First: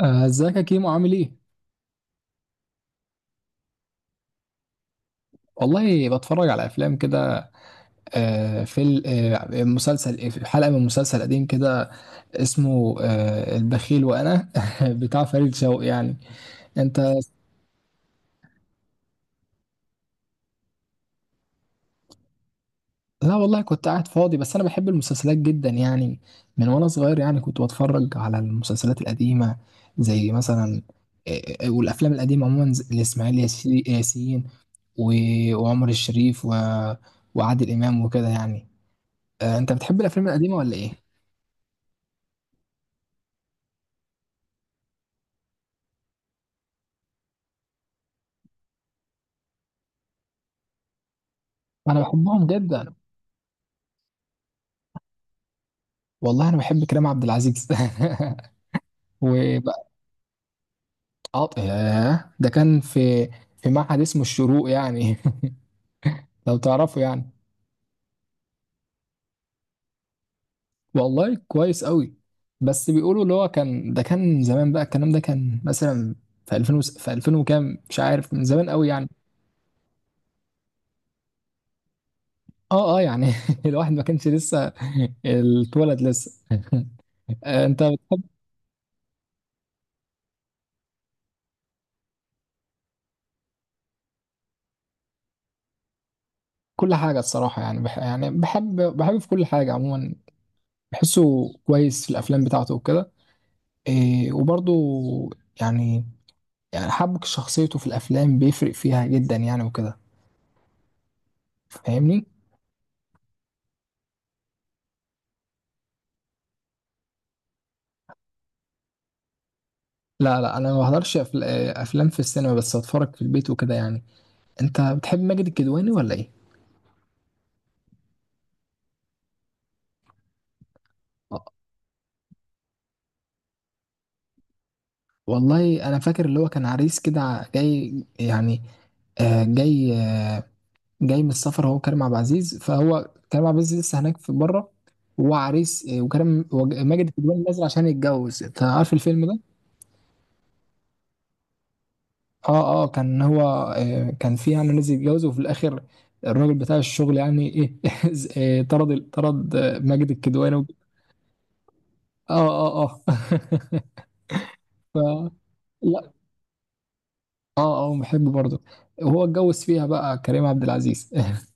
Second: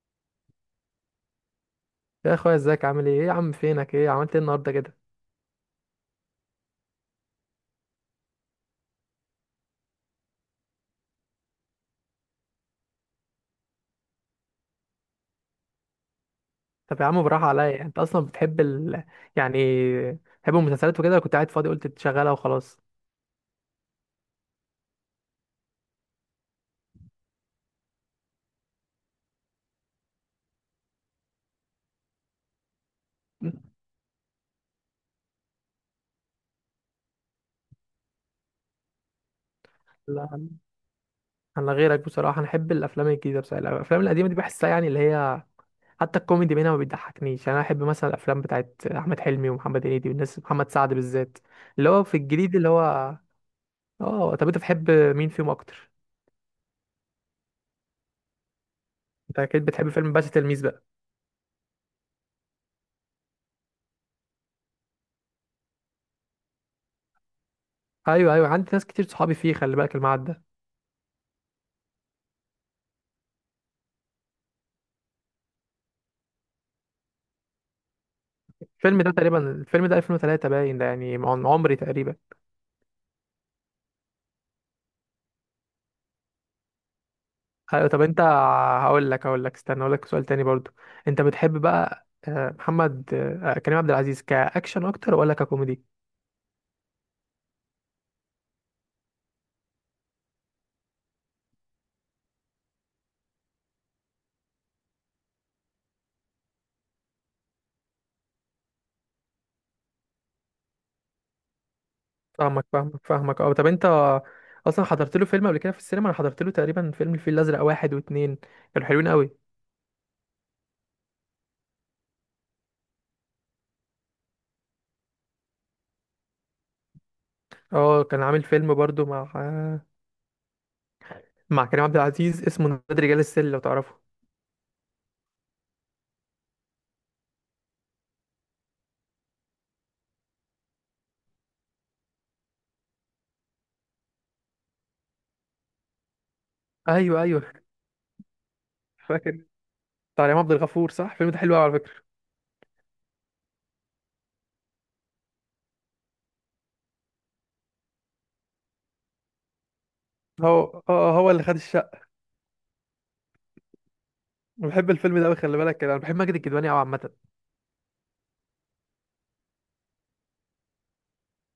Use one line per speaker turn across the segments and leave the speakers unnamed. ازيك يا كيمو عامل ايه؟
يا اخويا، ازيك؟ عامل ايه يا عم؟ فينك؟ ايه عملت ايه النهارده كده؟
والله بتفرج على افلام كده. آه، فيل- آه، مسلسل آه، في حلقه من مسلسل قديم كده اسمه البخيل، وانا بتاع فريد شوقي يعني.
طب يا
انت...
عم براحه عليا، يعني انت اصلا بتحب يعني بتحب المسلسلات وكده؟ كنت قاعد فاضي قلت تشغلها وخلاص؟
لا والله كنت قاعد فاضي، بس انا بحب المسلسلات جدا يعني، من وانا صغير يعني كنت بتفرج على المسلسلات القديمه، زي مثلا والافلام القديمه عموما، لاسماعيل ياسين وعمر الشريف وعادل امام وكده يعني. انت بتحب
لا،
الافلام القديمه ولا ايه؟
انا غيرك بصراحه، انا احب الافلام الجديده. بصراحه الافلام القديمه دي بحسها يعني اللي هي حتى الكوميدي منها ما بيضحكنيش، يعني انا احب مثلا الافلام بتاعت احمد حلمي ومحمد هنيدي والناس، محمد سعد بالذات اللي
انا
هو في
بحبهم
الجديد اللي هو.
جدا.
اه طب انت بتحب مين فيهم اكتر؟
والله انا بحب كريم عبد العزيز
انت اكيد
وبقى.
بتحب فيلم باشا تلميذ بقى.
ياه، ده كان في معهد اسمه الشروق يعني لو تعرفه يعني.
ايوه ايوه، عندي ناس كتير صحابي فيه، خلي بالك المعدة.
والله كويس قوي. بس بيقولوا اللي هو كان، ده كان زمان بقى، الكلام ده كان مثلا في 2000 وكام، مش عارف، من زمان قوي
الفيلم
يعني.
ده تقريبا الفيلم ده 2003 باين ده، يعني من عمري تقريبا.
اه، اه، يعني الواحد ما كانش لسه اتولد لسه انت
أيوة، طب انت،
بتحب
هقول لك، استنى اقول لك سؤال تاني برضو. انت بتحب بقى محمد آه، كريم عبد العزيز كاكشن اكتر ولا ككوميدي؟
كل حاجه، الصراحه يعني، يعني بحب في كل حاجه عموما، بحسه كويس في الافلام بتاعته وكده. إيه، وبرضو يعني يعني حبك شخصيته في الافلام بيفرق فيها جدا يعني وكده. فاهمني؟
فاهمك فاهمك فاهمك، اه طب انت اصلا حضرت له فيلم قبل كده في السينما؟ انا حضرت له تقريبا فيلم الفيل الازرق واحد واتنين، كانوا حلوين قوي.
لا، لا، انا ما بحضرش افلام في السينما، بس اتفرج في البيت وكده يعني. انت بتحب ماجد الكدواني ولا ايه؟
اه، كان عامل فيلم برضو مع آه،
آه،
مع كريم عبد العزيز، اسمه نادي رجال السل، لو تعرفه.
والله انا فاكر، اللي هو كان عريس كده، جاي يعني، آه، جاي آه، جاي من السفر. هو كريم عبد العزيز لسه هناك في بره، وهو عريس وكريم ماجد
ايوه
الكدواني نازل
ايوه،
عشان يتجوز. انت عارف الفيلم
فاكر.
ده؟
بتاع ريهام عبد الغفور صح، الفيلم ده حلو قوي على فكره.
اه، اه، كان هو... كان في يعني ناس يتجوزوا، وفي الاخر الراجل بتاع الشغل يعني ايه طرد ماجد الكدواني
هو اللي خد.
اه، اه، اه،
أنا بحب
ف
الفيلم ده قوي، خلي بالك كده. انا
لا،
بحب ماجد الكدواني قوي عامه.
اه، اه، بحب برضه، وهو اتجوز فيها بقى كريم عبد العزيز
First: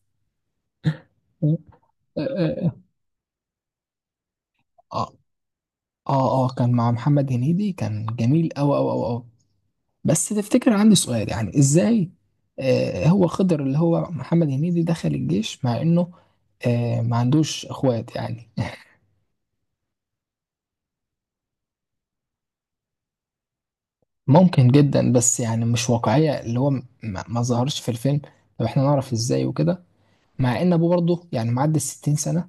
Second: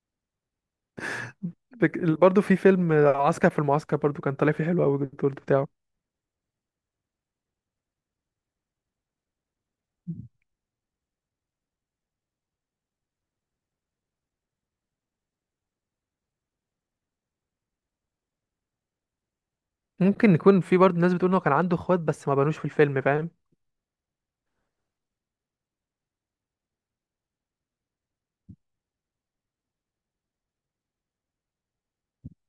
برضه في
اه،
فيلم عسكر في المعسكر برضه، كان طالع فيه حلو قوي الدور بتاعه.
اه، اه، كان مع محمد هنيدي، كان جميل أوي أوي أوي أوي. بس تفتكر، عندي سؤال يعني، ازاي هو خضر اللي هو محمد هنيدي دخل الجيش، مع انه ما عندوش اخوات يعني؟
ممكن يكون في برضه ناس بتقول انه كان عنده اخوات بس ما بانوش في الفيلم، فاهم؟
ممكن جدا، بس يعني مش واقعية، اللي هو ما ظهرش في الفيلم. طب احنا نعرف ازاي وكده؟ مع ان ابوه برضه يعني معدي الستين سنة.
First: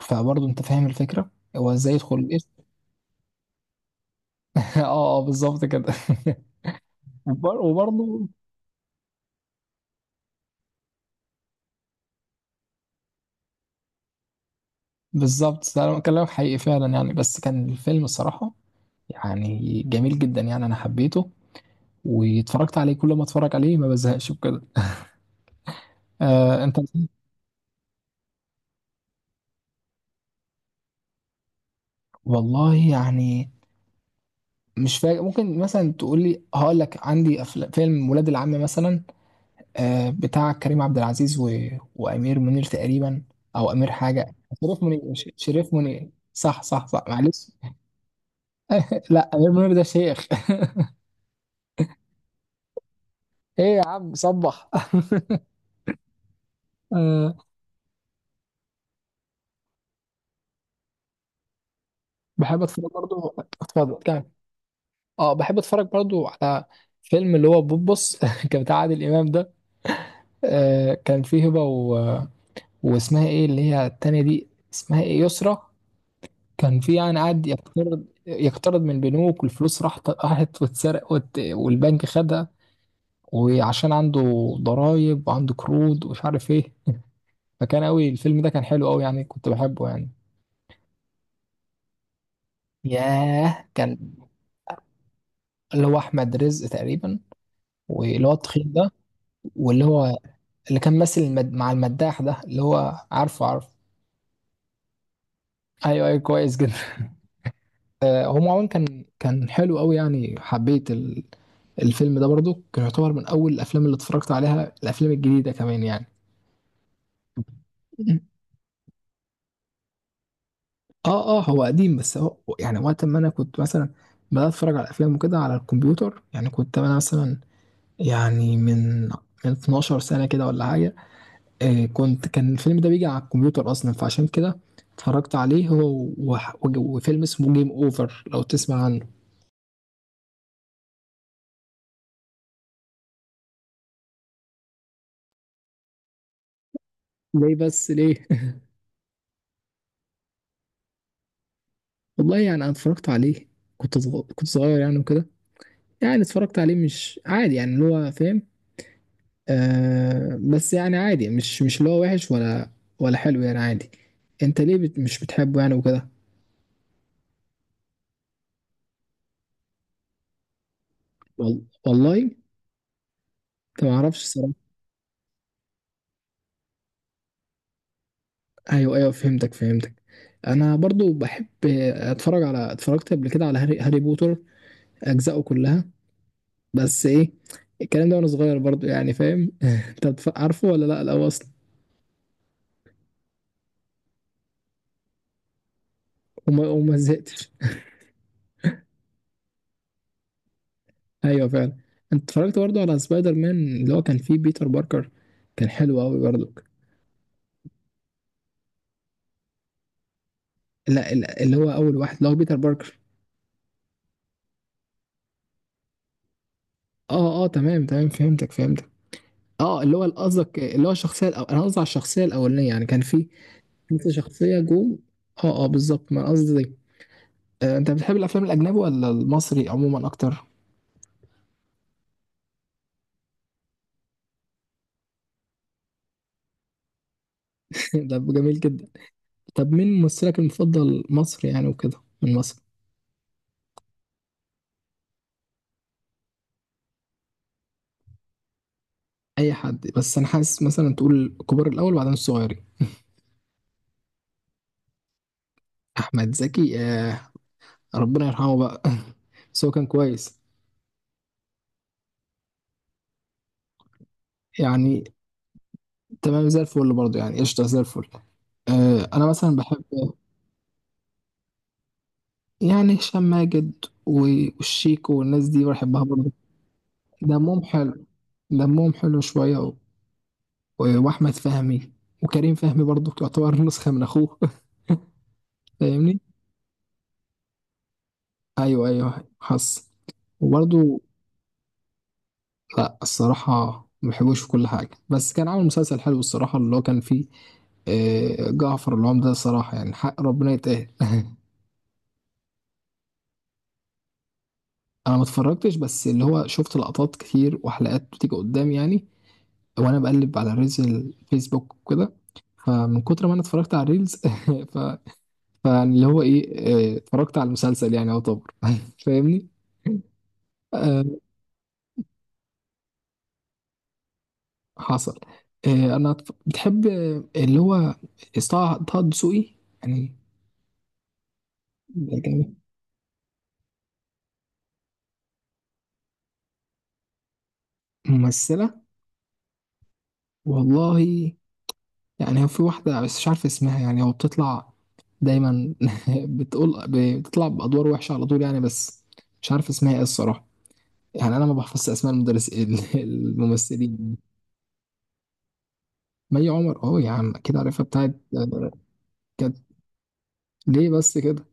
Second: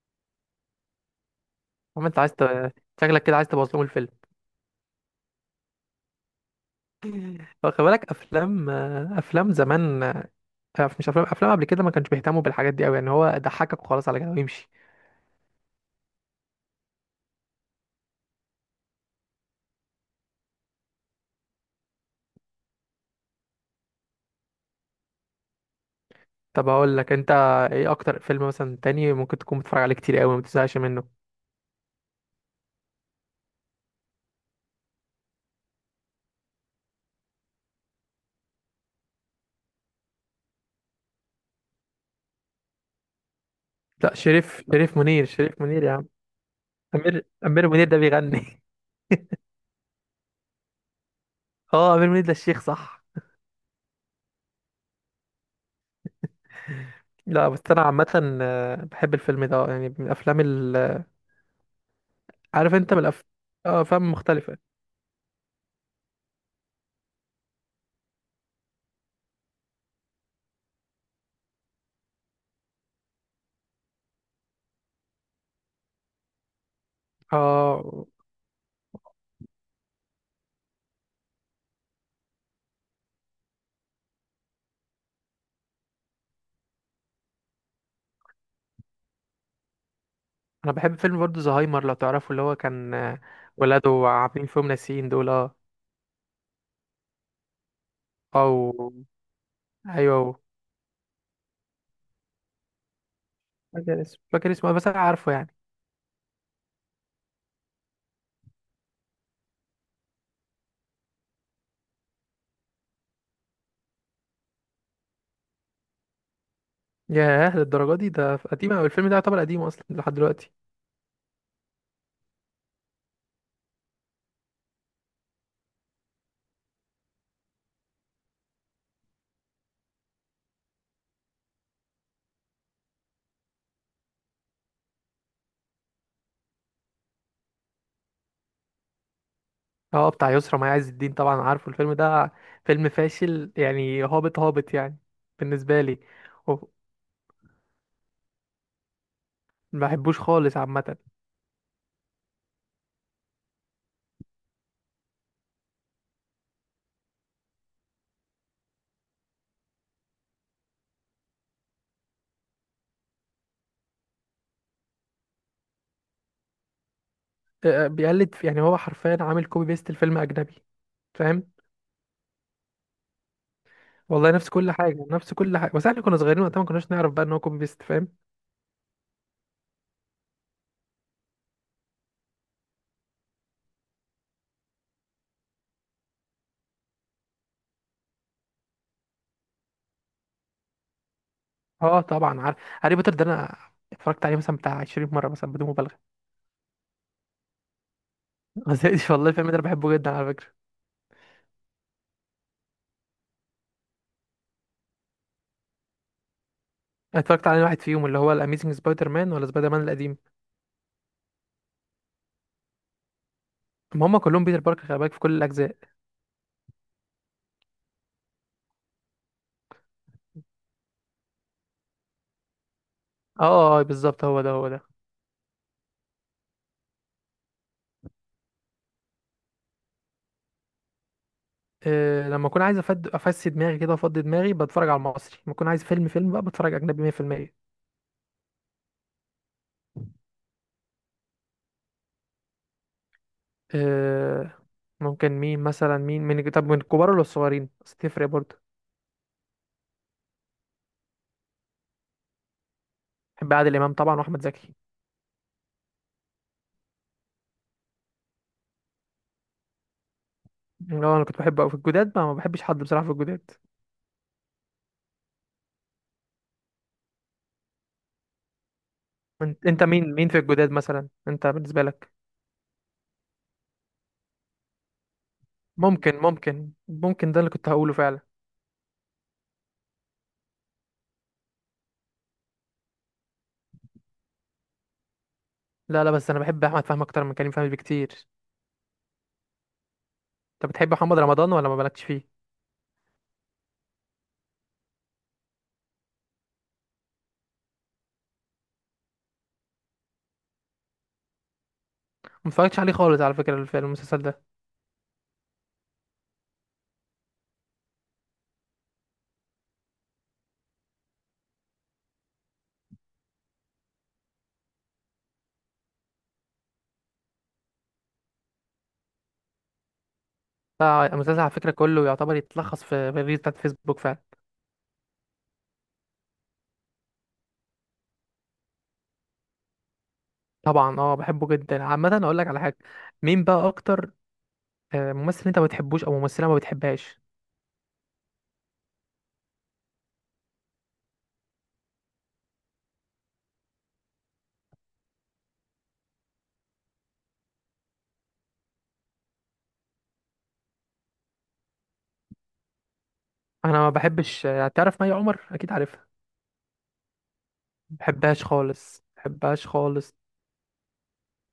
فبرضه انت فاهم الفكرة، هو ازاي
عم
يدخل
انت عايز
الجيش؟
شكلك كده عايز تبوظ لهم الفيلم.
اه، اه، بالظبط كده.
هو خلي بالك
وبرضه...
افلام، افلام زمان، مش افلام قبل كده ما كانش بيهتموا بالحاجات دي قوي، يعني هو ضحكك وخلاص على كده ويمشي.
بالظبط، ده انا كلامك حقيقي فعلا يعني، بس كان الفيلم الصراحة يعني جميل جدا يعني، انا حبيته واتفرجت عليه، كل ما اتفرج عليه ما بزهقش بكده.
طب
انت...
اقول لك، انت ايه اكتر فيلم مثلا تاني ممكن تكون بتتفرج عليه كتير قوي ما بتزهقش منه؟
والله يعني، مش فاكر، ممكن مثلا تقول لي. هقول لك عندي فيلم ولاد العم مثلا، بتاع كريم عبد العزيز و... وامير منير تقريبا، او امير
لا،
حاجه.
شريف
شريف
شريف
منير،
منير شريف
شريف
منير يا عم.
منير، صح، صح، صح،
امير
معلش
امير منير ده بيغني.
لا، امير منير ده شيخ
اه، امير منيب ده الشيخ صح.
ايه يا عم صبح آه،
لا بس انا عامه بحب الفيلم ده، يعني من الافلام ال... آه،
بحب
عارف
اتفرج
انت من
برضو.
اه،
اتفضل
افلام
كمل.
مختلفه.
اه بحب اتفرج برضو على فيلم اللي هو بوبس كان بتاع عادل امام ده. كان فيه هبه واسمها ايه اللي هي التانية دي؟ اسمها ايه، يسرا. كان في يعني قعد يقترض
اه،
يقترض من البنوك، والفلوس راحت راحت واتسرق، والبنك خدها، وعشان عنده ضرايب وعنده قروض ومش عارف ايه. فكان قوي الفيلم ده، كان حلو قوي يعني كنت بحبه يعني.
انا بحب فيلم برضه زهايمر لو تعرفه، اللي هو كان،
ياه،
ولاده
كان
عاملين فيهم ناسيين دول، اه.
اللي هو احمد رزق تقريبا، واللي هو التخين ده،
او
واللي هو
ايوه،
اللي كان ماسك مع المداح ده، اللي هو عارفه عارفه.
فاكر اسمه، فاكر اسمه، بس انا عارفه يعني.
ايوه، ايوه، كويس جدا. هو عموما كان حلو قوي يعني، حبيت الفيلم ده برضو، كان يعتبر من اول الافلام اللي اتفرجت عليها، الافلام الجديده كمان يعني.
ياه للدرجه دي؟ ده قديم أوي، الفيلم ده يعتبر قديم اصلا لحد دلوقتي.
اه، اه، هو قديم، بس هو يعني وقت ما انا كنت مثلا بدات اتفرج على افلام وكده على الكمبيوتر يعني، كنت انا مثلا يعني من 12 سنه كده ولا حاجه. كنت... كان الفيلم ده بيجي على الكمبيوتر اصلا، فعشان كده اتفرجت عليه هو وفيلم اسمه جيم اوفر، لو تسمع عنه.
اه بتاع يسرا مي عز الدين، طبعا عارفه الفيلم ده. فيلم فاشل يعني، هابط هابط يعني، بالنسبه لي. و-
ليه، بس ليه؟
ما بحبوش خالص عامه.
والله يعني انا اتفرجت عليه، كنت صغير يعني وكده، يعني اتفرجت عليه مش عادي يعني، اللي هو فاهم. بس يعني عادي، مش اللي هو وحش ولا حلو يعني، عادي. انت ليه مش بتحبه يعني وكده؟
بيقلد يعني هو حرفيا عامل كوبي بيست الفيلم اجنبي، فاهم؟
والله، انت ما اعرفش
والله نفس
الصراحه.
كل حاجه، نفس كل حاجه، بس احنا كنا صغيرين وقتها ما كناش نعرف بقى ان هو كوبي بيست، فاهم؟
ايوه، ايوه، فهمتك فهمتك. انا برضو بحب اتفرجت قبل كده على هاري بوتر، اجزائه كلها. بس ايه الكلام ده؟ وانا صغير برضو يعني، فاهم انت عارفه ولا لا الاول اصلا؟
اه طبعا عارف هاري بوتر ده. انا اتفرجت عليه مثلا بتاع 20 مره مثلا، بدون مبالغه.
وما زهقتش.
ما زهقتش والله، الفيلم ده انا بحبه جدا على فكره.
ايوه فعلا. انت اتفرجت برضه على سبايدر مان اللي هو كان فيه بيتر باركر؟ كان حلو قوي برضه.
أنا اتفرجت على واحد فيهم، اللي هو الاميزنج سبايدر مان، ولا سبايدر مان القديم.
لا، لا، اللي هو اول واحد اللي هو بيتر باركر.
ما هم كلهم بيتر باركر، خلي بالك، في كل الاجزاء.
اه، اه، تمام تمام، فهمتك فهمتك. اه، اللي هو قصدك اللي هو الشخصيه انا قصدي على الشخصيه الاولانيه يعني، كان في
اه اه،
لسه
بالظبط، هو ده
شخصيه
هو ده.
جوه. اه، اه، بالظبط، ما أنا قصدي دي. انت بتحب الافلام الاجنبي ولا المصري عموما اكتر؟
إيه، لما اكون عايز افسي دماغي كده وافضي دماغي بتفرج على المصري، لما اكون عايز فيلم فيلم بقى بتفرج اجنبي.
ده جميل جدا. طب مين ممثلك المفضل مصري يعني وكده، من مصر؟
100%. ممكن مين مثلا، مين طب من الكبار ولا الصغيرين؟ بس تفرق برضه.
اي حد، بس انا حاسس مثلا تقول الكبار الاول وبعدين الصغيرين.
بحب عادل امام طبعا واحمد زكي.
احمد زكي، ربنا يرحمه بقى بس هو كان كويس
اللي هو انا كنت بحبه أوي في الجداد، ما بحبش حد بصراحه في الجداد.
يعني، تمام زي الفل برضه يعني، قشطة زي الفل. أنا مثلا
أنت
بحب
مين في الجداد مثلا انت بالنسبه لك؟
يعني هشام ماجد والشيكو والناس دي بحبها
ممكن
برضه،
ممكن ممكن ده اللي
دمهم
كنت هقوله
حلو،
فعلا.
دمهم حلو شوية، وأحمد فهمي، وكريم فهمي برضه تعتبر نسخة من أخوه
لا لا،
فاهمني؟
بس انا بحب احمد فهمي اكتر من كريم فهمي بكتير.
أيوه، أيوه، حصل.
انت بتحب
وبرضه...
محمد رمضان ولا ما بالكش فيه؟
لا الصراحة، ما بحبوش في كل حاجة، بس كان عامل مسلسل حلو الصراحة، اللي هو كان فيه جعفر العمدة، الصراحة يعني حق ربنا يتقال
ما اتفرجتش عليه خالص على فكره في المسلسل ده.
أنا ما اتفرجتش، بس اللي هو شفت لقطات كتير وحلقات بتيجي قدام يعني، وأنا بقلب على ريلز الفيسبوك وكده، فمن كتر ما أنا اتفرجت على الريلز ف... فاللي هو إيه، اتفرجت على المسلسل يعني يعتبر فاهمني. آه،
لا، المسلسل على فكره كله يعتبر يتلخص في الريلز بتاعت فيسبوك فعلا.
حصل. أنا بتحب اللي هو طه دسوقي؟
طبعا اه، بحبه جدا عامه. اقول لك
يعني
على حاجه، مين بقى اكتر ممثل انت ما بتحبوش او ممثله ما بتحبهاش؟
ممثلة... والله يعني، هو في واحدة بس مش عارف اسمها يعني، هو بتطلع دايما بتقول، بتطلع بأدوار وحشة على طول يعني، بس مش عارف اسمها ايه الصراحة، يعني أنا ما بحفظش أسماء المدرس
انا ما
الممثلين.
بحبش، تعرف مي عمر؟ اكيد عارفها.
مي عمر، اه يا عم أكيد عارفها
ما
بتاعت...
بحبهاش خالص، ما
كانت،
بحبهاش خالص.
ليه بس كده؟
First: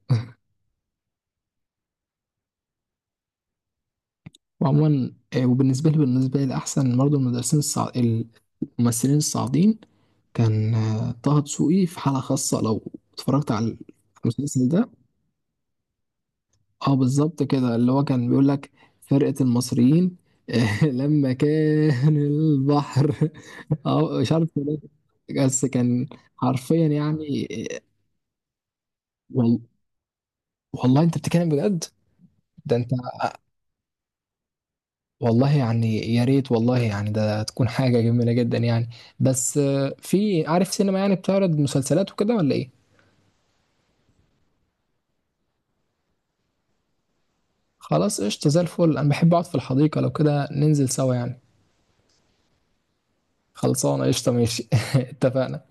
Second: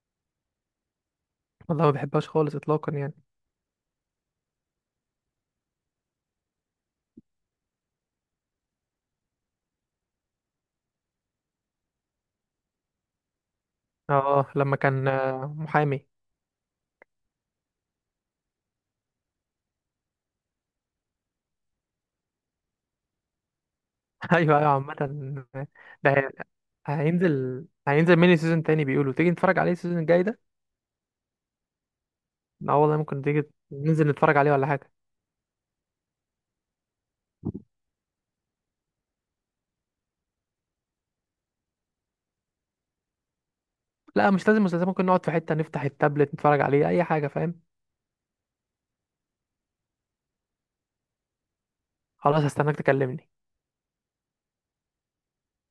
والله ما بحبهاش خالص اطلاقا يعني.
وعموما، وبالنسبة لي أحسن برضه المدرسين الممثلين الصاعدين. كان طه دسوقي في حالة خاصة، لو اتفرجت على
اه
المسلسل
لما
ده.
كان محامي.
اه بالظبط كده، اللي هو كان بيقول لك فرقة المصريين لما كان البحر اه مش عارف
ايوه
إيه
ايوه عامه،
ده، بس كان
ده
حرفيا يعني.
هينزل
آه،
هينزل ميني سيزون تاني بيقولوا، تيجي نتفرج
وال-
عليه السيزون الجاي ده؟
والله انت بتتكلم بجد، ده
اه
انت...
والله، ممكن تيجي ننزل نتفرج عليه ولا حاجه؟
والله يعني يا ريت، والله يعني ده تكون حاجة جميلة جدا يعني، بس في عارف سينما يعني بتعرض مسلسلات وكده ولا ايه؟
لا مش لازم مسلسل، ممكن نقعد في حته نفتح التابلت نتفرج عليه اي حاجه، فاهم؟
خلاص قشطة زي الفل، انا بحب اقعد في الحديقة، لو كده ننزل سوا يعني.
خلاص، هستناك تكلمني.
خلصانة قشطة، ماشي اتفقنا.